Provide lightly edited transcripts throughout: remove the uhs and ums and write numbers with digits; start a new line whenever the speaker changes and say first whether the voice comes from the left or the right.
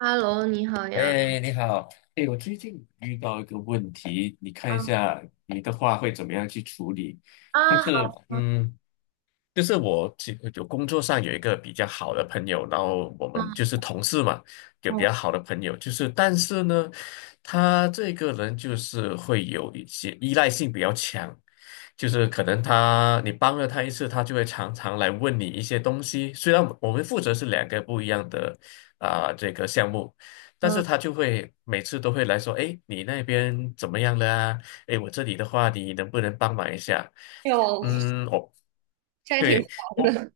right: Hello，你好呀。
left: 哎，你好。哎，我最近遇到一个问题，你看一
right: 啊
left: 下你的话会怎么样去处理？但
right: 啊，
left: 是，
right: 好，
left: 就是我有工作上有一个比较好的朋友，然后我们就是
right: 嗯
left: 同事嘛，有比
right: 嗯
left: 较好的朋友，但是呢，他这个人就是会有一些依赖性比较强，就是可能他你帮了他一次，他就会常常来问你一些东西。虽然我们负责是两个不一样的这个项目，但
right: 嗯，
left: 是他就会每次都会来说，哎，你那边怎么样了啊？哎，我这里的话，你能不能帮忙一下？
right: 哎呦，
left: 嗯，我
right: 这还挺
left: 对，
right: 忙
left: 我
right: 的。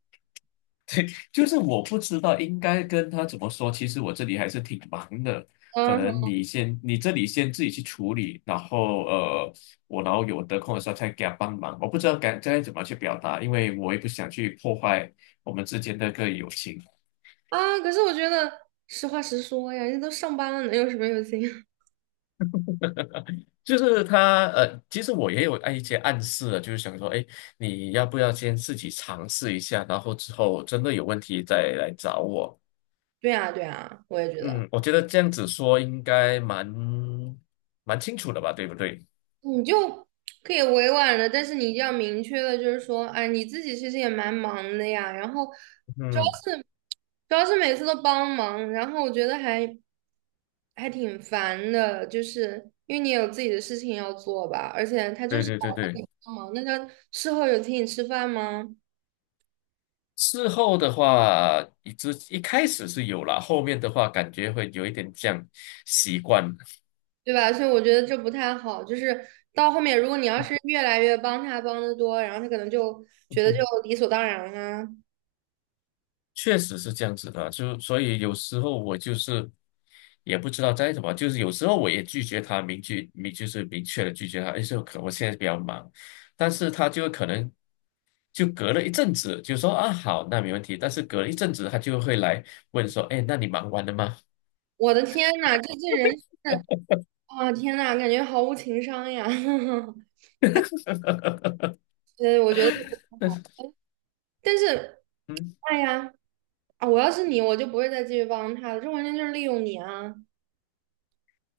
left: 就是我不知道应该跟他怎么说。其实我这里还是挺忙的，可
right: 嗯
left: 能
right: 哼
left: 你这里先自己去处理，然后然后有得空的时候再给他帮忙。我不知道该怎么去表达，因为我也不想去破坏我们之间的友情。
right: 啊，可是我觉得实话实说呀，人家都上班了，能有什么用心？
left: 就是他其实我也有按一些暗示了，就是想说，哎，你要不要先自己尝试一下，然后之后真的有问题再来找我。
right: 对啊，对啊，我也觉得，
left: 嗯，我觉得这样子说应该蛮清楚的吧，对不对？
right: 你就可以委婉的，但是你一定要明确的，就是说，哎，你自己其实也蛮忙的呀。然后主
left: 嗯，
right: 要是主要是每次都帮忙，然后我觉得还挺烦的，就是因为你有自己的事情要做吧，而且他就
left: 对
right: 是
left: 对
right: 老
left: 对
right: 让
left: 对。
right: 你帮忙，那他事后有请你吃饭吗？
left: 事后的话，一开始是有啦，后面的话感觉会有一点这样习惯。
right: 对吧？所以我觉得这不太好。就是到后面，如果你要是越来越帮他帮的多，然后他可能就觉得就 理所当然啊。
left: 确实是这样子的，就所以有时候我就是也不知道在怎么，就是有时候我也拒绝他，明确明就是明确的拒绝他，哎，我现在比较忙，但是他就可能就隔了一阵子就说啊好，那没问题，但是隔了一阵子他就会来问说，哎，那你忙完了吗？
right: 我的天呐，这人是啊，天呐，感觉毫无情商呀。所以我觉得这不太好。但是，
left: 嗯，
right: 哎呀，啊，我要是你，我就不会再继续帮他了，这完全就是利用你啊。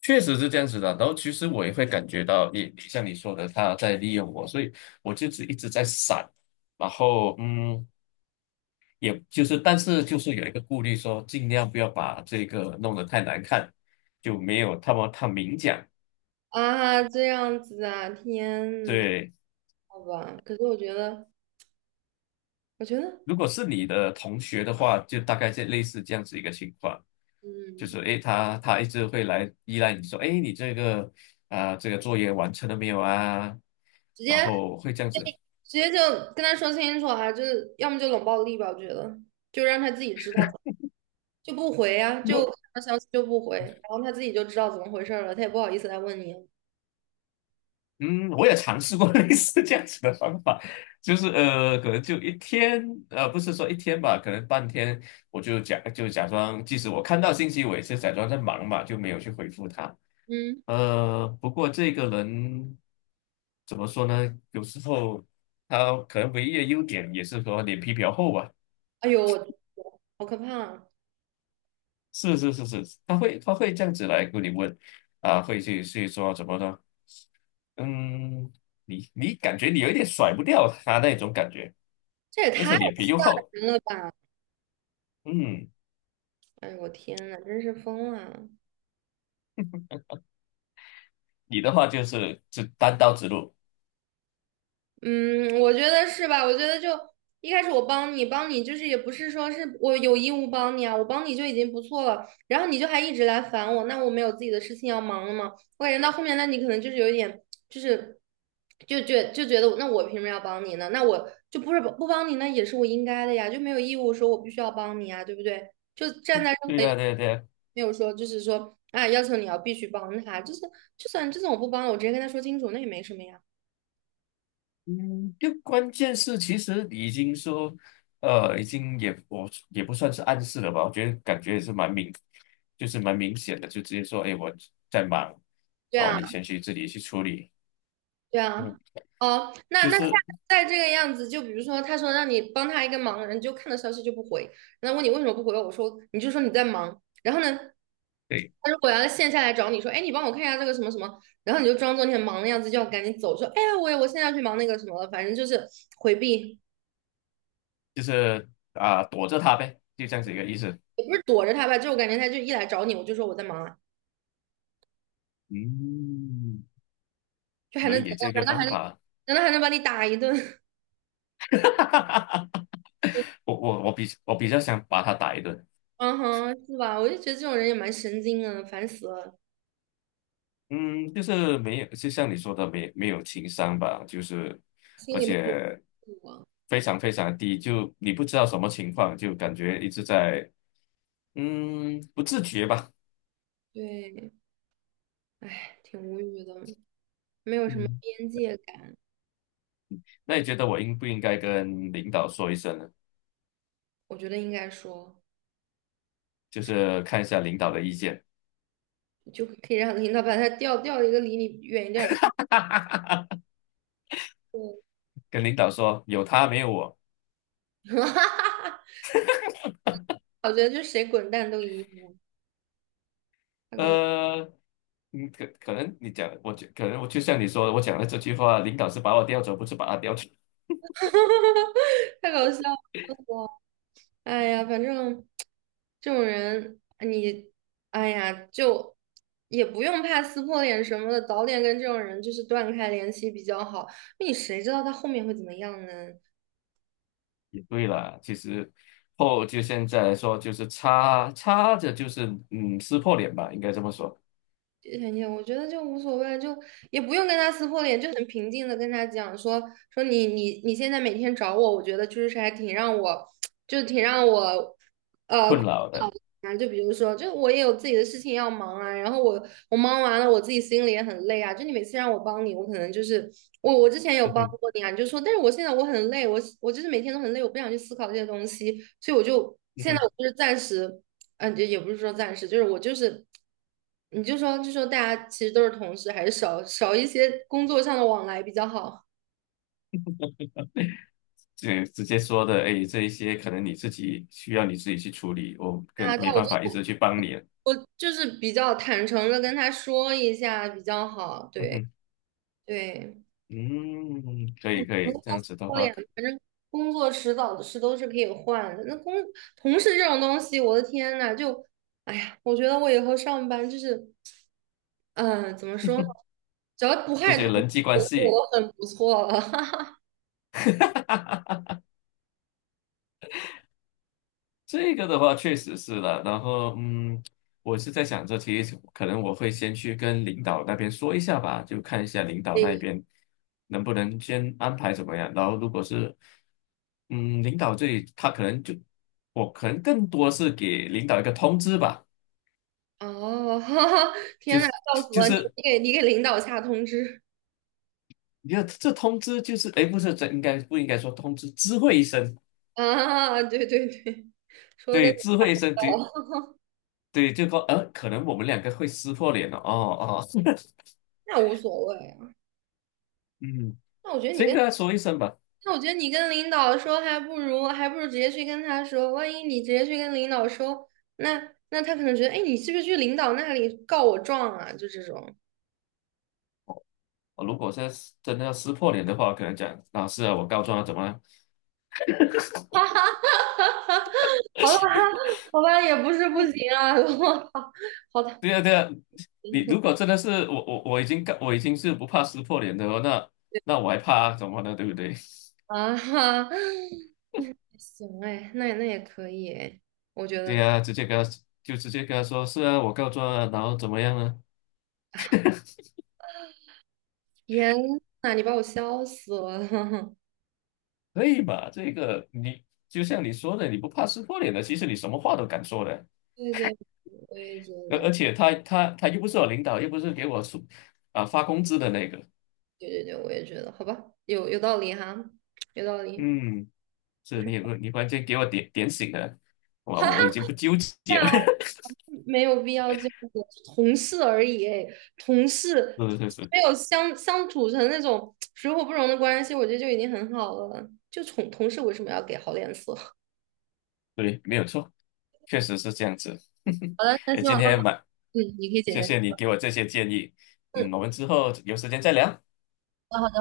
left: 确实是这样子的。然后其实我也会感觉到你像你说的，他在利用我，所以我就是一直在闪，然后嗯。也就是，但是就是有一个顾虑说，尽量不要把这个弄得太难看，就没有他明讲。
right: 啊，这样子啊，天呐，
left: 对，
right: 好吧。可是我觉得，
left: 如果是你的同学的话，就大概这类似这样子一个情况，就
right: 嗯，
left: 是诶，他一直会来依赖你说，诶，你这个这个作业完成了没有啊？
right: 直
left: 然
right: 接
left: 后会这样子。
right: 直接就跟他说清楚啊，就是要么就冷暴力吧，我觉得，就让他自己知道，就不回啊，就
left: 如
right: 看到消息就不回，然后他自己就知道怎么回事儿了，他也不好意思来问你。
left: 嗯，我也尝试过 类似这样子的方法，就是可能就一天，不是说一天吧，可能半天，我就假装，即使我看到信息，我也是假装在忙嘛，就没有去回复他。
right: 嗯，
left: 不过这个人怎么说呢？有时候他可能唯一的优点也是说脸皮比较厚吧。
right: 哎呦，我好可怕啊
left: 是是是是，他会这样子来跟你问，啊，去说怎么呢？嗯，你你感觉你有一点甩不掉他那种感觉，
right: 这也
left: 而
right: 太
left: 且脸皮又
right: 吓
left: 厚。
right: 人了吧！
left: 嗯，
right: 哎呦，我天呐，真是疯了。
left: 你的话就是只单刀直入，
right: 嗯，我觉得是吧？我觉得就一开始我帮你就是也不是说是我有义务帮你啊，我帮你就已经不错了。然后你就还一直来烦我，那我没有自己的事情要忙了吗？我感觉到后面，那你可能就是有一点，就是就觉得我，那我凭什么要帮你呢？那我就不是不帮你，那也是我应该的呀，就没有义务说我必须要帮你啊，对不对？就站在任
left: 对
right: 何一个
left: 呀、对呀、对呀。
right: 没有说就是说啊，要求你要必须帮他，就是就算我不帮了，我直接跟他说清楚，那也没什么呀。
left: 嗯，就关键是其实已经说，已经也不算是暗示了吧，我觉得感觉也是蛮明显的，就直接说，哎，我在忙，
right: 对
left: 然后
right: 啊。
left: 你先去自己去处理，
right: 对
left: 嗯，
right: 啊，哦，那
left: 就
right: 那下次
left: 是。
right: 再这个样子，就比如说他说让你帮他一个忙，你就看到消息就不回，然后问你为什么不回，我说你就说你在忙，然后呢，
left: 对。
right: 他如果要线下来找你说，哎，你帮我看一下这个什么什么，然后你就装作你很忙的样子，就要赶紧走，说，哎呀，我现在要去忙那个什么了，反正就是回避，
left: 就是躲着他呗，就这样子一个意思。
right: 也不是躲着他吧，就我感觉他就一来找你，我就说我在忙啊，
left: 嗯，
right: 就还
left: 可
right: 能怎
left: 以，这
right: 样？
left: 个
right: 难道还
left: 方
right: 能
left: 法。
right: 难道还能把你打一顿？
left: 我比较想把他打一顿。
right: 嗯哼，是吧？我就觉得这种人也蛮神经的，烦死了，
left: 嗯，就是没有，就像你说的，没有情商吧，就是
right: 心
left: 而
right: 里面有
left: 且
right: 数啊。
left: 非常非常低，就你不知道什么情况，就感觉一直在不自觉吧。
right: 对，哎，挺无语的，没有什么
left: 嗯，
right: 边界感。
left: 那你觉得我应不应该跟领导说一声呢？
right: 我觉得应该说，
left: 就是看一下领导的意见。
right: 你就可以让领导把他调一个离你远一点儿的部 分。
left: 跟领导说有他没有我。
right: 我觉得就谁滚蛋都一样，太搞笑，
left: 呃，嗯，可可能你讲，我觉可能我就像你说的，我讲的这句话，领导是把我调走，不是把他调走，
right: 太搞笑。哎呀，反正这种人，你，哎呀，就也不用怕撕破脸什么的，早点跟这种人就是断开联系比较好。那你谁知道他后面会怎么样呢？
left: 也对啦。其实就现在来说，就是插插着就是撕破脸吧，应该这么说。
right: 很也，我觉得就无所谓，就也不用跟他撕破脸，就很平静的跟他讲说你现在每天找我，我觉得就是还挺让我，就挺让我。呃。
left: 困扰的。
right: 啊，就比如说，就我也有自己的事情要忙啊，然后我忙完了，我自己心里也很累啊。就你每次让我帮你，我可能就是我之前有
left: 嗯
right: 帮
left: 哼，
right: 过你啊，你就说，但是我现在我很累，我就是每天都很累，我不想去思考这些东西，所以我就
left: 嗯
right: 现
left: 哼，
right: 在我就是暂时，就也不是说暂时，就是我就是，你就说大家其实都是同事，还是少少一些工作上的往来比较好。
left: 这直接说的，哎，这一些可能你自己需要你自己去处理，我
right: 对啊，对啊
left: 没
right: 我
left: 办
right: 就
left: 法一直去帮你了。
right: 我就是比较坦诚的跟他说一下比较好，
left: 嗯
right: 对
left: 哼，
right: 对。
left: 嗯，可以可
right: 不
left: 以，
right: 过
left: 这样子的
right: 说
left: 话，
right: 呀，反正工作迟早的事都是可以换的。那同事这种东西，我的天呐，就，哎呀，我觉得我以后上班就是，嗯、怎么说呢？只要不
left: 这
right: 害同
left: 些人际关
right: 事，
left: 系。
right: 我都很不错了。
left: 这个的话确实是了，然后我是在想着，其实可能我会先去跟领导那边说一下吧，就看一下领导
right: 嗯
left: 那边能不能先安排怎么样。然后如果是嗯，领导这里他可能就可能更多是给领导一个通知吧，
right: 哦，哈哈，
left: 就
right: 天呐，
left: 是
right: 笑死
left: 就
right: 了！你
left: 是
right: 你给你给领导下通知
left: 你看这通知就是哎，诶不是这不应该说通知，知会一声，
right: 啊？对对对，说的跟
left: 对，
right: 你
left: 知会一声，对
right: 一样
left: 对，就说可能我们两个会撕破脸了，哦哦。
right: 那无所谓啊。
left: 嗯，
right: 那我觉得你
left: 先
right: 跟
left: 跟他说一声吧。
right: 那我觉得你跟领导说，还不如直接去跟他说。万一你直接去跟领导说，那他可能觉得，哎，你是不是去领导那里告我状啊？就这种，
left: 如果现在是真的要撕破脸的话，可能讲老师啊，我告状啊，怎么了？
right: 好吧，也不是不行啊。我操，好的
left: 对啊，对啊，你如果真的是我已经是不怕撕破脸的了，那那我还怕啊怎么呢？对不对？
right: 啊哈，行哎，那也可以哎，我觉 得
left: 对
right: 可以，
left: 啊，直接跟他就直接跟他说，是啊，我告状啊，然后怎么样呢？
right: 天呐，你把我笑死了。
left: 可以吧？这个你就像你说的，你不怕撕破脸的，其实你什么话都敢说的，
right: 对对，我也觉得，
left: 而且他又不是我领导，又不是给我出发工资的那个。
right: 对对对，我也觉得，好吧，有道理哈，有道理。
left: 嗯。是
right: 你说，
left: 你你关键给我点醒了，哇，我我
right: 哈
left: 已经不纠结了。
right: 哈。没有必要这样子，同事而已，哎，同 事
left: 是是是，
right: 没有相处成那种水火不容的关系，我觉得就已经很好了。就同事为什么要给好脸色？好
left: 对，没有错，确实是这样子。
right: 的，那
left: 哎，
right: 希
left: 今
right: 望都好，
left: 天蛮
right: 嗯，你可以解
left: 谢
right: 决。
left: 谢你给我这些建议，
right: 嗯，
left: 嗯，我们之后有时间再聊。
right: 那好。